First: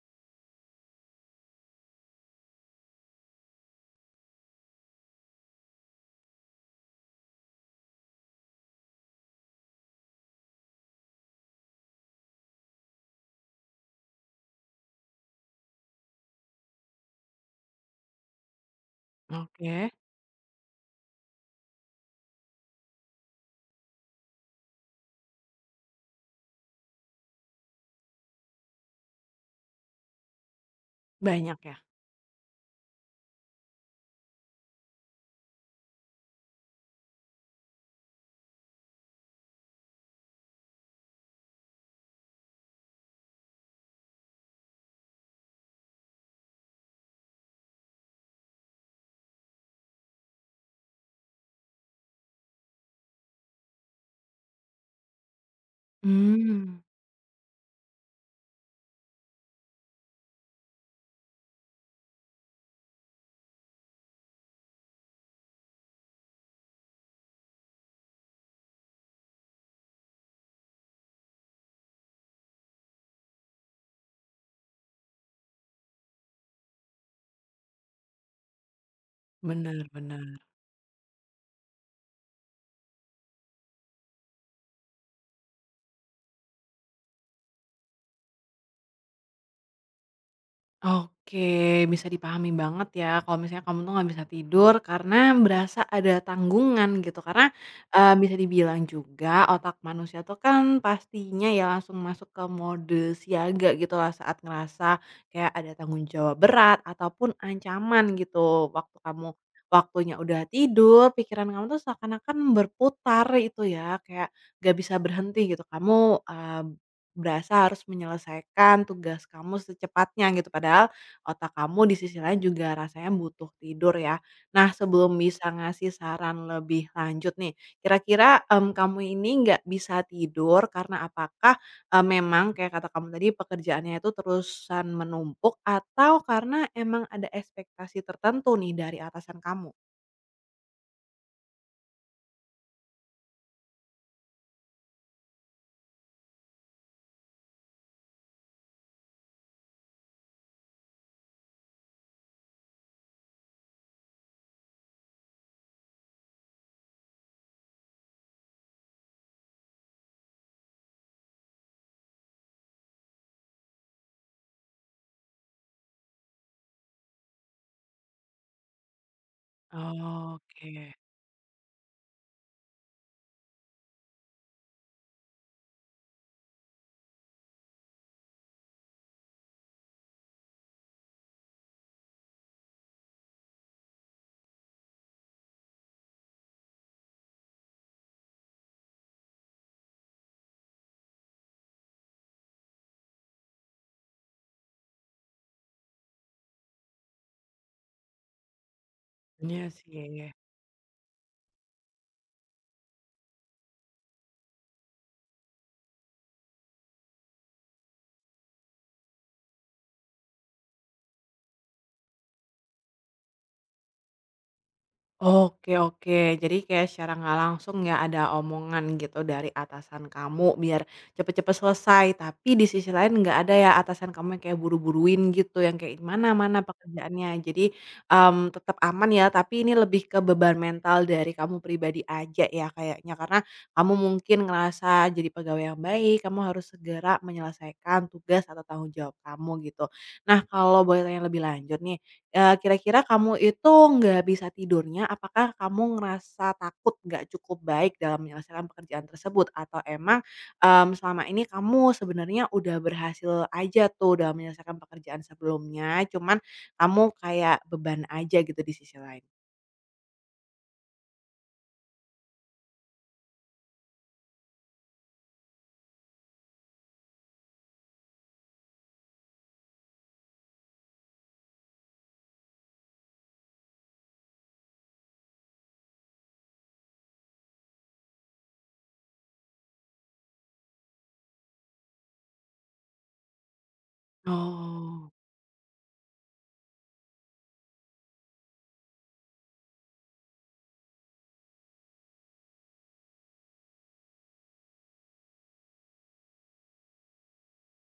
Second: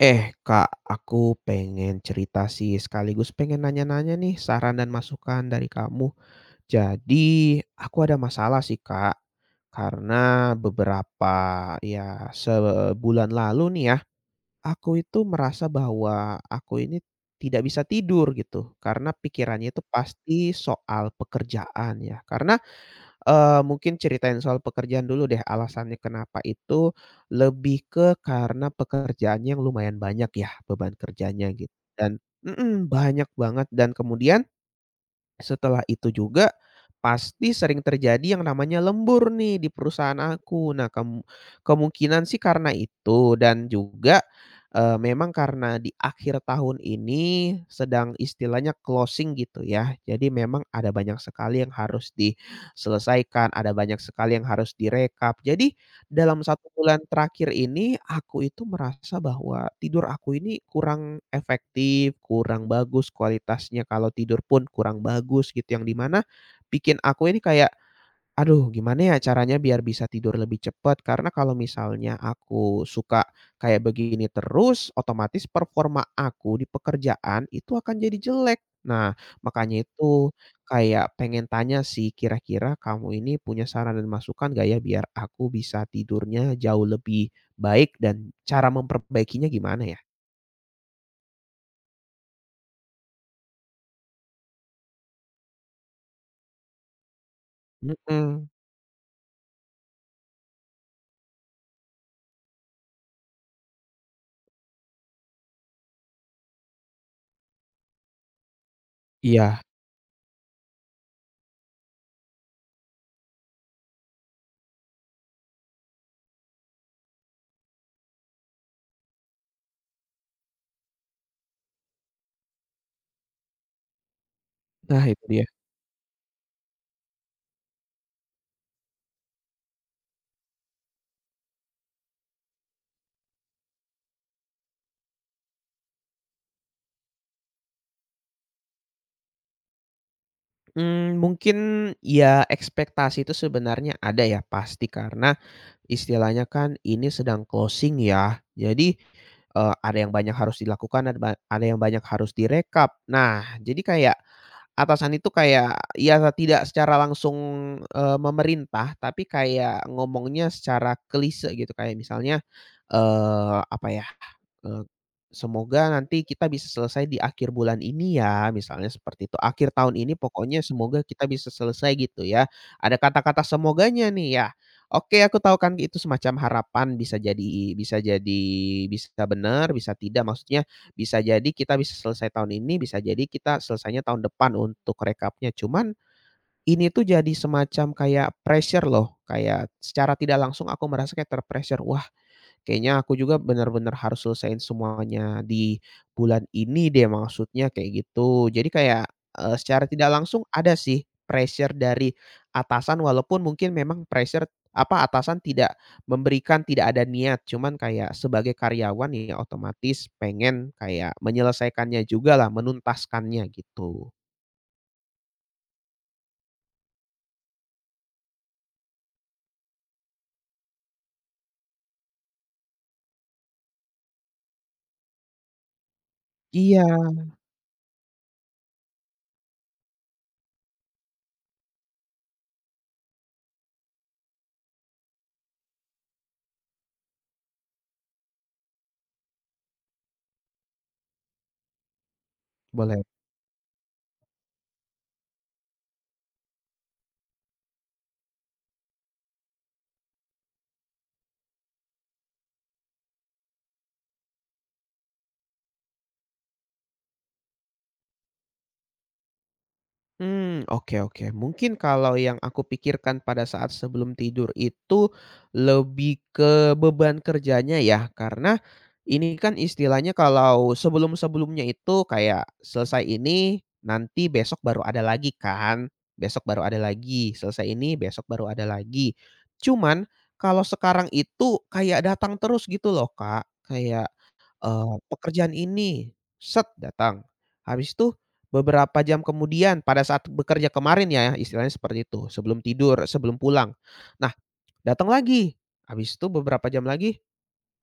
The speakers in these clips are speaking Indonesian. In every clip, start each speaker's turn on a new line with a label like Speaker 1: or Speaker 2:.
Speaker 1: Eh, Kak, aku pengen cerita sih sekaligus pengen nanya-nanya nih saran dan masukan dari kamu. Jadi, aku ada masalah sih, Kak. Karena beberapa ya sebulan lalu nih ya, aku itu merasa bahwa aku ini tidak bisa tidur gitu karena pikirannya itu
Speaker 2: Oke,
Speaker 1: pasti soal pekerjaan ya. Karena mungkin ceritain soal pekerjaan dulu deh, alasannya kenapa itu lebih ke karena pekerjaannya yang lumayan banyak ya beban kerjanya
Speaker 2: banyak
Speaker 1: gitu
Speaker 2: ya?
Speaker 1: dan banyak banget dan kemudian setelah itu juga, pasti sering terjadi yang namanya lembur nih di perusahaan aku. Nah, kemungkinan sih karena itu dan juga, memang karena di akhir tahun ini sedang istilahnya closing gitu ya. Jadi memang ada banyak sekali yang harus diselesaikan, ada banyak sekali yang harus direkap. Jadi dalam
Speaker 2: Mmm,
Speaker 1: satu bulan terakhir ini, aku itu merasa bahwa tidur aku ini kurang efektif, kurang bagus kualitasnya, kalau tidur pun kurang bagus gitu, yang di mana bikin aku ini kayak aduh, gimana ya caranya biar bisa tidur lebih cepat? Karena kalau misalnya aku suka kayak begini terus, otomatis performa aku di pekerjaan itu akan jadi jelek. Nah,
Speaker 2: bener
Speaker 1: makanya
Speaker 2: bener.
Speaker 1: itu kayak pengen tanya sih, kira-kira kamu ini punya saran dan masukan nggak ya biar aku bisa tidurnya jauh lebih baik dan cara memperbaikinya gimana ya?
Speaker 2: Oke, bisa dipahami banget ya kalau misalnya kamu tuh nggak bisa tidur karena berasa ada tanggungan gitu. Bisa
Speaker 1: Mhm,
Speaker 2: dibilang juga otak manusia tuh kan pastinya ya langsung masuk ke mode siaga gitu lah saat ngerasa kayak ada tanggung jawab berat ataupun ancaman gitu.
Speaker 1: iya.
Speaker 2: Waktunya udah tidur, pikiran kamu tuh seakan-akan berputar itu ya, kayak nggak bisa berhenti gitu. Kamu, eee berasa harus menyelesaikan tugas kamu secepatnya gitu, padahal otak kamu di sisi lain juga rasanya butuh tidur ya. Nah,
Speaker 1: Nah,
Speaker 2: sebelum
Speaker 1: itu dia.
Speaker 2: bisa ngasih saran lebih lanjut nih, kira-kira, kamu ini nggak bisa tidur karena apakah memang kayak kata kamu tadi pekerjaannya itu terusan menumpuk atau karena emang ada ekspektasi tertentu nih dari atasan kamu?
Speaker 1: Hmm, mungkin ya ekspektasi itu sebenarnya ada ya, pasti karena istilahnya kan ini sedang closing ya. Jadi, ada yang banyak harus dilakukan, ada yang banyak harus direkap. Nah, jadi kayak atasan itu kayak ya tidak secara langsung, memerintah, tapi kayak ngomongnya secara kelise gitu, kayak misalnya, eee, apa ya Eee, semoga nanti kita bisa selesai di akhir bulan ini ya, misalnya seperti itu. Akhir tahun ini pokoknya
Speaker 2: Oke,
Speaker 1: semoga kita bisa selesai gitu ya. Ada kata-kata semoganya nih ya. Oke, aku tahu kan itu semacam harapan bisa jadi bisa benar, bisa tidak. Maksudnya bisa jadi kita bisa selesai tahun ini, bisa jadi kita selesainya tahun depan untuk rekapnya. Cuman ini tuh jadi semacam kayak pressure loh, kayak secara tidak langsung aku merasa kayak ter-pressure, "Wah, kayaknya aku juga benar-benar harus selesaiin semuanya di bulan ini deh," maksudnya kayak gitu. Jadi kayak,
Speaker 2: iya
Speaker 1: secara tidak
Speaker 2: sih.
Speaker 1: langsung ada sih pressure dari atasan walaupun mungkin memang pressure apa, atasan tidak memberikan, tidak ada niat. Cuman kayak sebagai karyawan ya otomatis pengen kayak menyelesaikannya jugalah, menuntaskannya gitu.
Speaker 2: Oke oke, jadi kayak secara nggak langsung ya ada omongan gitu dari atasan kamu biar cepet-cepet selesai, tapi di sisi lain nggak ada ya atasan kamu yang kayak buru-buruin gitu, yang kayak mana-mana
Speaker 1: Iya,
Speaker 2: pekerjaannya. Jadi, tetap aman ya, tapi ini lebih ke beban mental dari kamu pribadi aja ya kayaknya, karena kamu mungkin ngerasa jadi pegawai yang baik, kamu harus segera menyelesaikan tugas atau tanggung jawab kamu gitu. Nah, kalau boleh tanya lebih lanjut nih,
Speaker 1: boleh.
Speaker 2: kira-kira kamu itu nggak bisa tidurnya, apakah kamu ngerasa takut nggak cukup baik dalam menyelesaikan pekerjaan tersebut? Atau emang selama ini kamu sebenarnya udah berhasil aja tuh dalam menyelesaikan pekerjaan sebelumnya, cuman kamu kayak beban aja gitu di sisi lain?
Speaker 1: Hmm, oke oke. Mungkin kalau yang aku pikirkan pada saat sebelum tidur itu lebih ke beban kerjanya ya, karena ini kan istilahnya kalau sebelum-sebelumnya itu kayak selesai ini, nanti besok baru ada lagi kan, besok baru ada lagi, selesai ini besok baru ada lagi. Cuman kalau sekarang itu kayak datang terus gitu loh, Kak. Kayak,
Speaker 2: Oh.
Speaker 1: pekerjaan ini, set datang, habis itu beberapa jam kemudian pada saat bekerja kemarin ya, istilahnya seperti itu, sebelum tidur, sebelum pulang. Nah, datang lagi, habis itu beberapa jam lagi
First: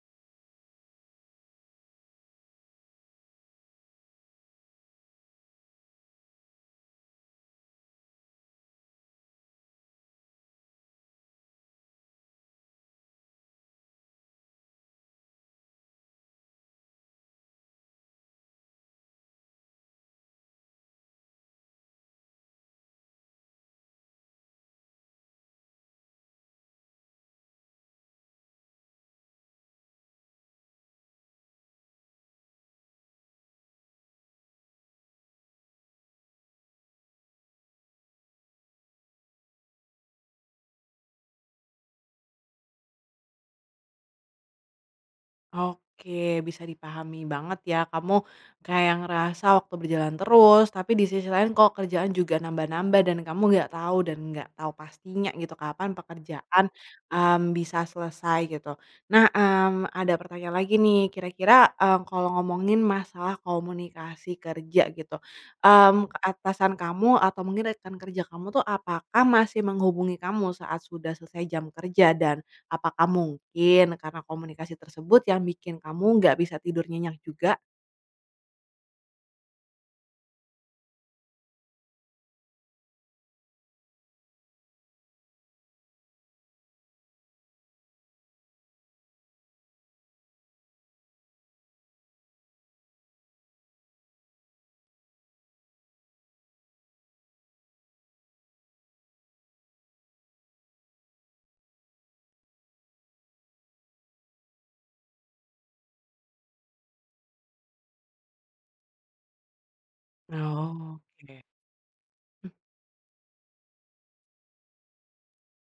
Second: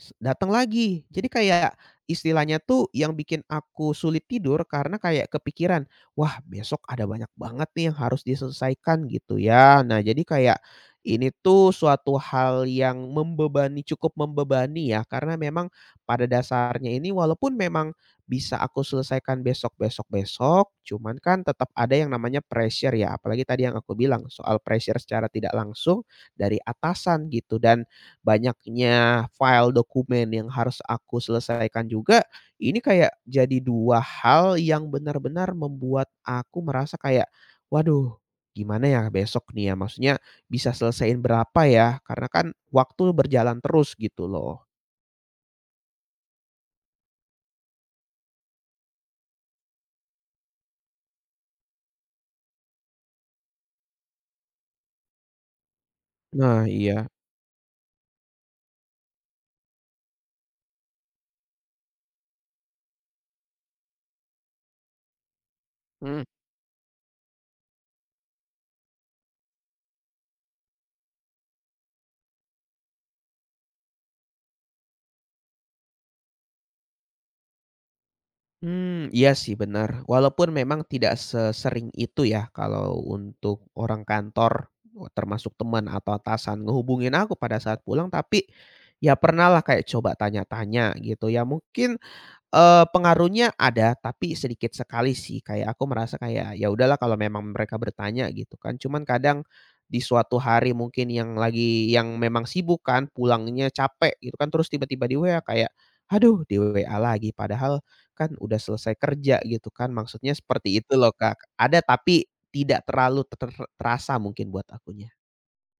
Speaker 1: S datang lagi. Jadi kayak istilahnya tuh yang bikin aku sulit tidur karena kayak kepikiran, "Wah, besok ada banyak banget nih yang harus diselesaikan," gitu ya. Nah, jadi kayak ini tuh suatu hal yang cukup membebani ya, karena memang pada dasarnya ini walaupun memang bisa aku selesaikan besok besok besok, cuman kan tetap ada yang namanya pressure ya, apalagi tadi yang aku bilang soal pressure secara tidak langsung dari atasan gitu dan banyaknya file dokumen yang harus aku selesaikan juga, ini kayak jadi 2 hal yang benar-benar membuat aku merasa kayak, "Waduh, gimana ya besok nih ya?" Maksudnya bisa selesaiin berapa ya? Karena kan waktu berjalan terus gitu loh.
Speaker 2: Oke, bisa dipahami banget ya. Kamu kayak ngerasa waktu berjalan terus, tapi di sisi lain kok kerjaan juga nambah-nambah dan kamu nggak tahu dan nggak tahu pastinya gitu kapan pekerjaan
Speaker 1: Nah, iya.
Speaker 2: bisa selesai gitu. Nah, ada pertanyaan lagi nih. Kira-kira kalau ngomongin masalah komunikasi kerja gitu, ke atasan kamu atau mungkin rekan kerja kamu tuh apakah masih menghubungi kamu saat sudah selesai jam kerja dan apakah mungkin karena komunikasi tersebut yang bikin kamu nggak bisa tidur nyenyak juga?
Speaker 1: Mmm, iya sih benar. Walaupun memang tidak sesering itu ya kalau untuk orang kantor, oh, termasuk teman atau atasan ngehubungin aku pada saat pulang, tapi ya pernahlah kayak coba tanya-tanya gitu ya mungkin, pengaruhnya ada, tapi sedikit sekali sih, kayak aku merasa kayak, ya udahlah kalau memang mereka bertanya gitu kan. Cuman kadang di suatu hari mungkin yang memang sibuk kan, pulangnya capek gitu kan, terus tiba-tiba di WA kayak, aduh di WA lagi, padahal kan udah selesai kerja gitu kan, maksudnya seperti itu
Speaker 2: Oh,
Speaker 1: loh, Kak.
Speaker 2: oke.
Speaker 1: Ada tapi tidak terlalu terasa mungkin buat akunya.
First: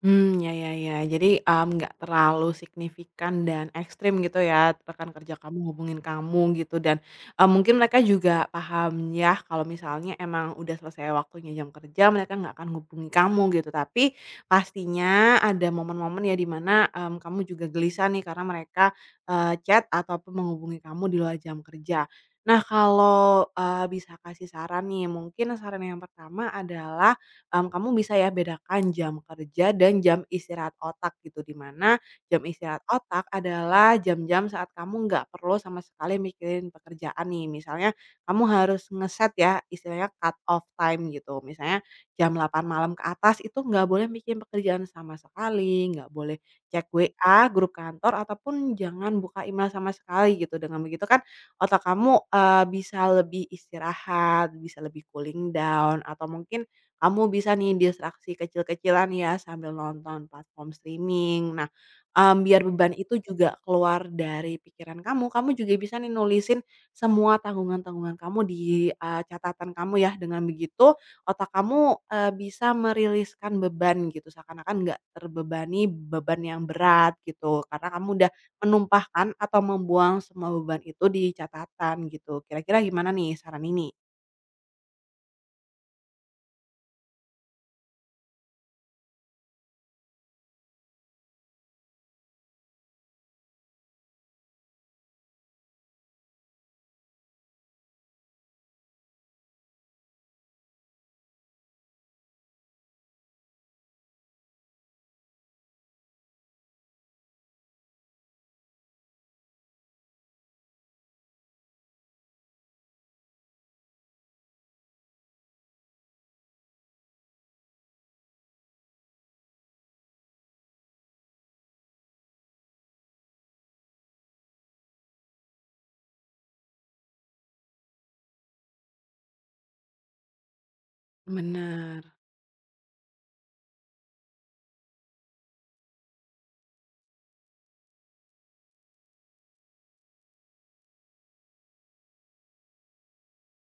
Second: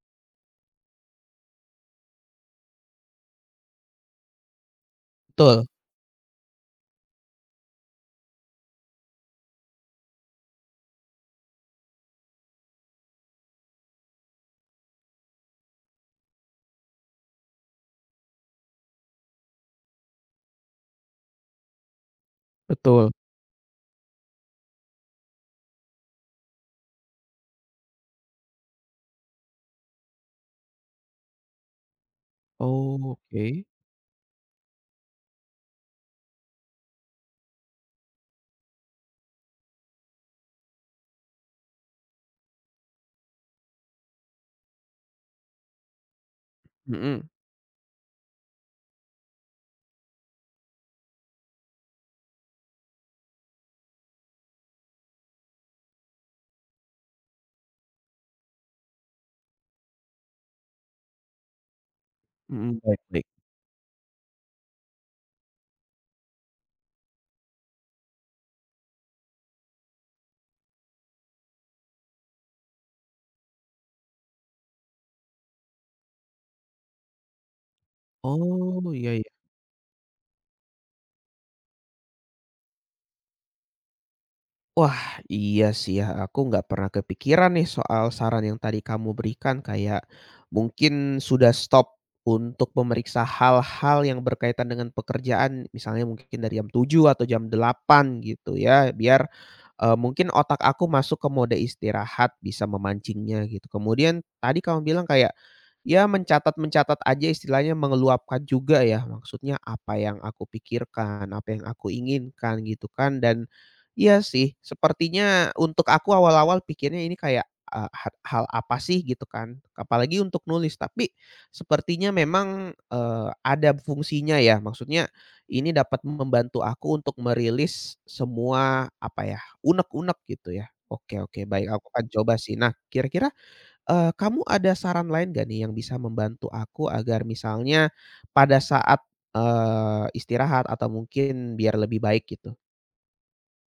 Speaker 2: Ya ya ya. Jadi, nggak terlalu signifikan dan ekstrim gitu ya, rekan kerja kamu
Speaker 1: Betul
Speaker 2: hubungin kamu gitu dan mungkin mereka juga paham ya kalau misalnya emang udah selesai waktunya jam kerja mereka nggak akan hubungi kamu gitu. Tapi pastinya ada momen-momen ya dimana mana, kamu juga gelisah nih karena mereka chat ataupun menghubungi kamu di luar jam kerja. Nah
Speaker 1: betul.
Speaker 2: kalau bisa kasih saran nih, mungkin saran yang pertama adalah kamu bisa ya bedakan jam kerja dan jam istirahat otak gitu, di mana jam istirahat
Speaker 1: Oh,
Speaker 2: otak
Speaker 1: oke.
Speaker 2: adalah jam-jam saat kamu nggak perlu sama sekali mikirin pekerjaan nih. Misalnya kamu harus ngeset ya istilahnya cut off time gitu, misalnya jam delapan malam ke atas itu nggak boleh mikirin pekerjaan sama sekali, nggak boleh cek
Speaker 1: Mhm
Speaker 2: WA, grup kantor, ataupun jangan buka email sama sekali gitu. Dengan begitu kan otak kamu bisa lebih istirahat, bisa lebih cooling down, atau mungkin kamu bisa nih distraksi kecil-kecilan ya sambil nonton platform streaming. Nah, biar
Speaker 1: mhm,
Speaker 2: beban
Speaker 1: baik
Speaker 2: itu
Speaker 1: baik.
Speaker 2: juga keluar dari pikiran kamu, kamu juga bisa nih nulisin semua tanggungan-tanggungan kamu di catatan kamu ya. Dengan begitu otak kamu bisa meriliskan beban gitu, seakan-akan nggak terbebani beban yang berat gitu, karena kamu udah
Speaker 1: Oh, iya
Speaker 2: menumpahkan
Speaker 1: iya.
Speaker 2: atau membuang semua beban itu di catatan gitu. Kira-kira gimana nih saran ini?
Speaker 1: Wah, iya sih ya, aku nggak pernah kepikiran nih soal saran yang tadi kamu berikan, kayak mungkin sudah stop untuk memeriksa hal-hal yang berkaitan dengan pekerjaan, misalnya mungkin dari jam 7 atau jam 8 gitu ya, biar, mungkin otak aku masuk ke mode istirahat, bisa memancingnya gitu. Kemudian tadi kamu bilang kayak, ya mencatat-mencatat aja istilahnya mengeluapkan juga ya, maksudnya apa yang aku pikirkan, apa yang aku inginkan gitu kan dan iya sih, sepertinya untuk aku awal-awal pikirnya ini kayak, eee, ha hal apa sih gitu kan, apalagi untuk nulis, tapi sepertinya memang, ada fungsinya ya. Maksudnya ini dapat membantu aku untuk merilis semua, apa ya, unek-unek gitu ya. Oke oke, baik aku
Speaker 2: Bener.
Speaker 1: akan coba sih. Nah, kira-kira, kamu ada saran lain gak nih yang bisa membantu aku agar misalnya pada saat, istirahat atau mungkin biar lebih baik gitu?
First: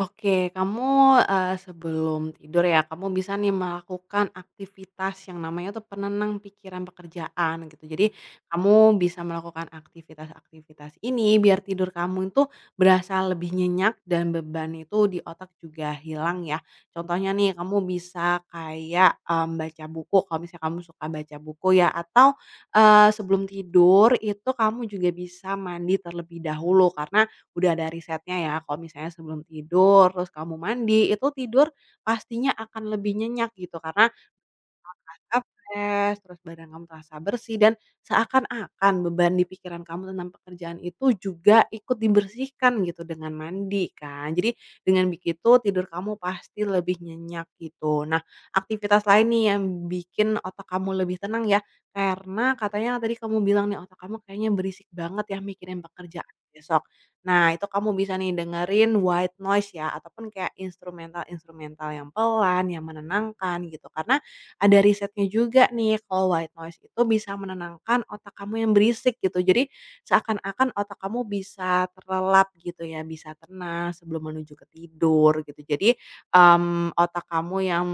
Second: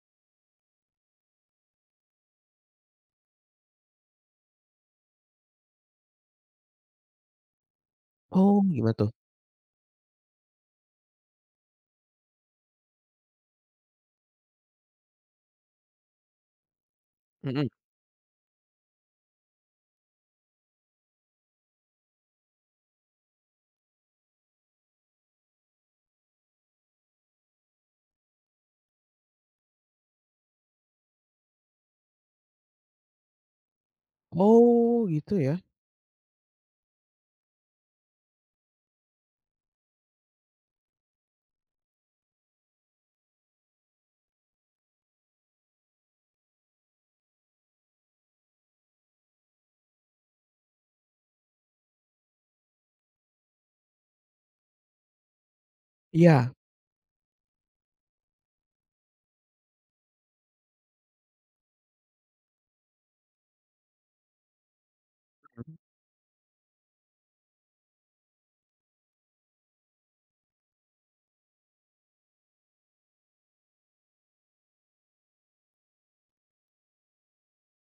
Speaker 2: Oke, kamu sebelum tidur ya, kamu bisa nih melakukan aktivitas yang namanya tuh penenang pikiran pekerjaan gitu. Jadi
Speaker 1: Oh, gimana
Speaker 2: kamu
Speaker 1: tuh?
Speaker 2: bisa melakukan aktivitas-aktivitas ini biar tidur kamu itu berasa lebih nyenyak dan beban itu di otak juga hilang ya. Contohnya nih
Speaker 1: Mhm.
Speaker 2: kamu bisa kayak, baca buku kalau misalnya kamu suka baca buku ya atau sebelum tidur itu kamu juga bisa mandi terlebih dahulu karena udah ada risetnya ya kalau misalnya sebelum tidur, terus kamu mandi, itu tidur pastinya akan lebih nyenyak gitu karena
Speaker 1: Oh gitu
Speaker 2: Kakak
Speaker 1: ya?
Speaker 2: fresh, terus badan kamu terasa bersih dan seakan-akan beban di pikiran kamu tentang pekerjaan itu juga ikut dibersihkan gitu dengan mandi kan. Jadi dengan begitu tidur kamu pasti lebih nyenyak gitu. Nah, aktivitas lain nih yang bikin otak kamu lebih tenang ya, karena katanya tadi kamu bilang nih otak kamu kayaknya berisik banget ya mikirin pekerjaan
Speaker 1: Iya.
Speaker 2: besok. Nah, itu kamu bisa nih dengerin white noise ya ataupun kayak instrumental-instrumental yang pelan, yang menenangkan gitu. Karena ada risetnya juga nih kalau white noise itu bisa menenangkan otak kamu yang berisik gitu. Jadi seakan-akan otak kamu bisa terlelap gitu ya, bisa tenang sebelum menuju ke tidur gitu. Jadi, otak kamu yang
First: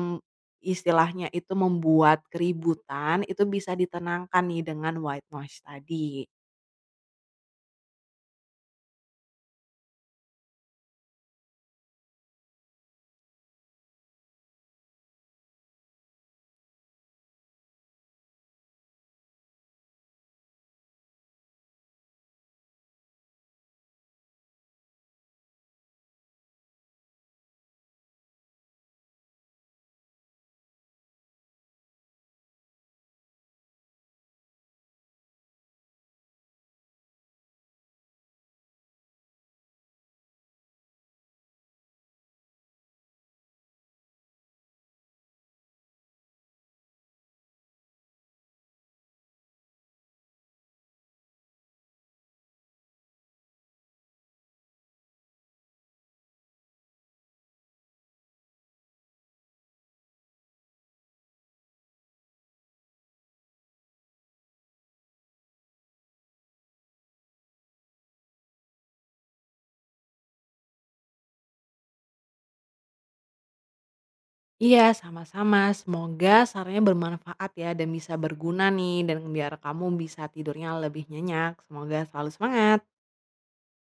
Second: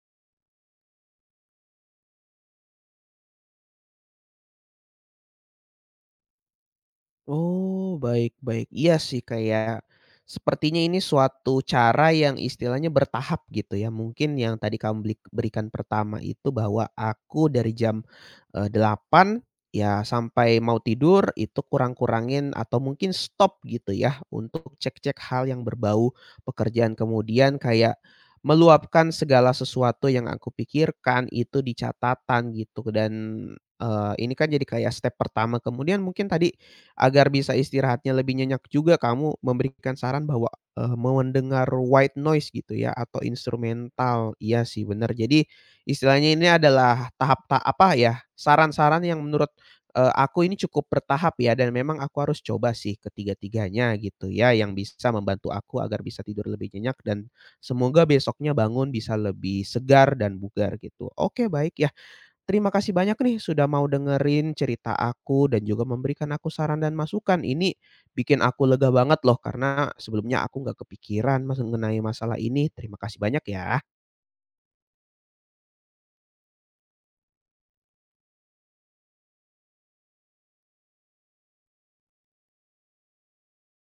Speaker 2: istilahnya itu membuat keributan, itu bisa ditenangkan nih dengan white noise tadi.
Speaker 1: Oh, baik baik. Iya sih kayak sepertinya ini suatu cara yang istilahnya bertahap gitu ya. Mungkin yang tadi kamu berikan pertama itu bahwa aku dari jam 8 ya sampai mau tidur itu kurang-kurangin atau mungkin stop gitu ya untuk cek-cek hal yang berbau pekerjaan. Kemudian kayak meluapkan segala sesuatu yang aku pikirkan itu di catatan gitu dan ini kan jadi kayak step pertama. Kemudian mungkin tadi agar bisa istirahatnya lebih nyenyak juga kamu memberikan saran bahwa, mendengar white noise gitu ya atau instrumental. Iya sih benar. Jadi istilahnya ini adalah tahap tahap apa ya, saran-saran yang menurut, aku ini cukup bertahap ya dan memang aku harus coba sih ketiga-tiganya gitu ya, yang bisa membantu aku agar bisa tidur lebih nyenyak dan semoga besoknya bangun bisa lebih segar dan bugar gitu. Oke baik ya. Terima kasih banyak nih sudah mau dengerin cerita aku dan juga memberikan aku saran dan masukan. Ini bikin aku lega banget loh karena sebelumnya aku nggak kepikiran mengenai masalah ini. Terima kasih banyak ya.
Speaker 2: Iya, sama-sama. Semoga sarannya bermanfaat ya dan bisa berguna nih dan biar kamu bisa tidurnya lebih nyenyak. Semoga selalu semangat.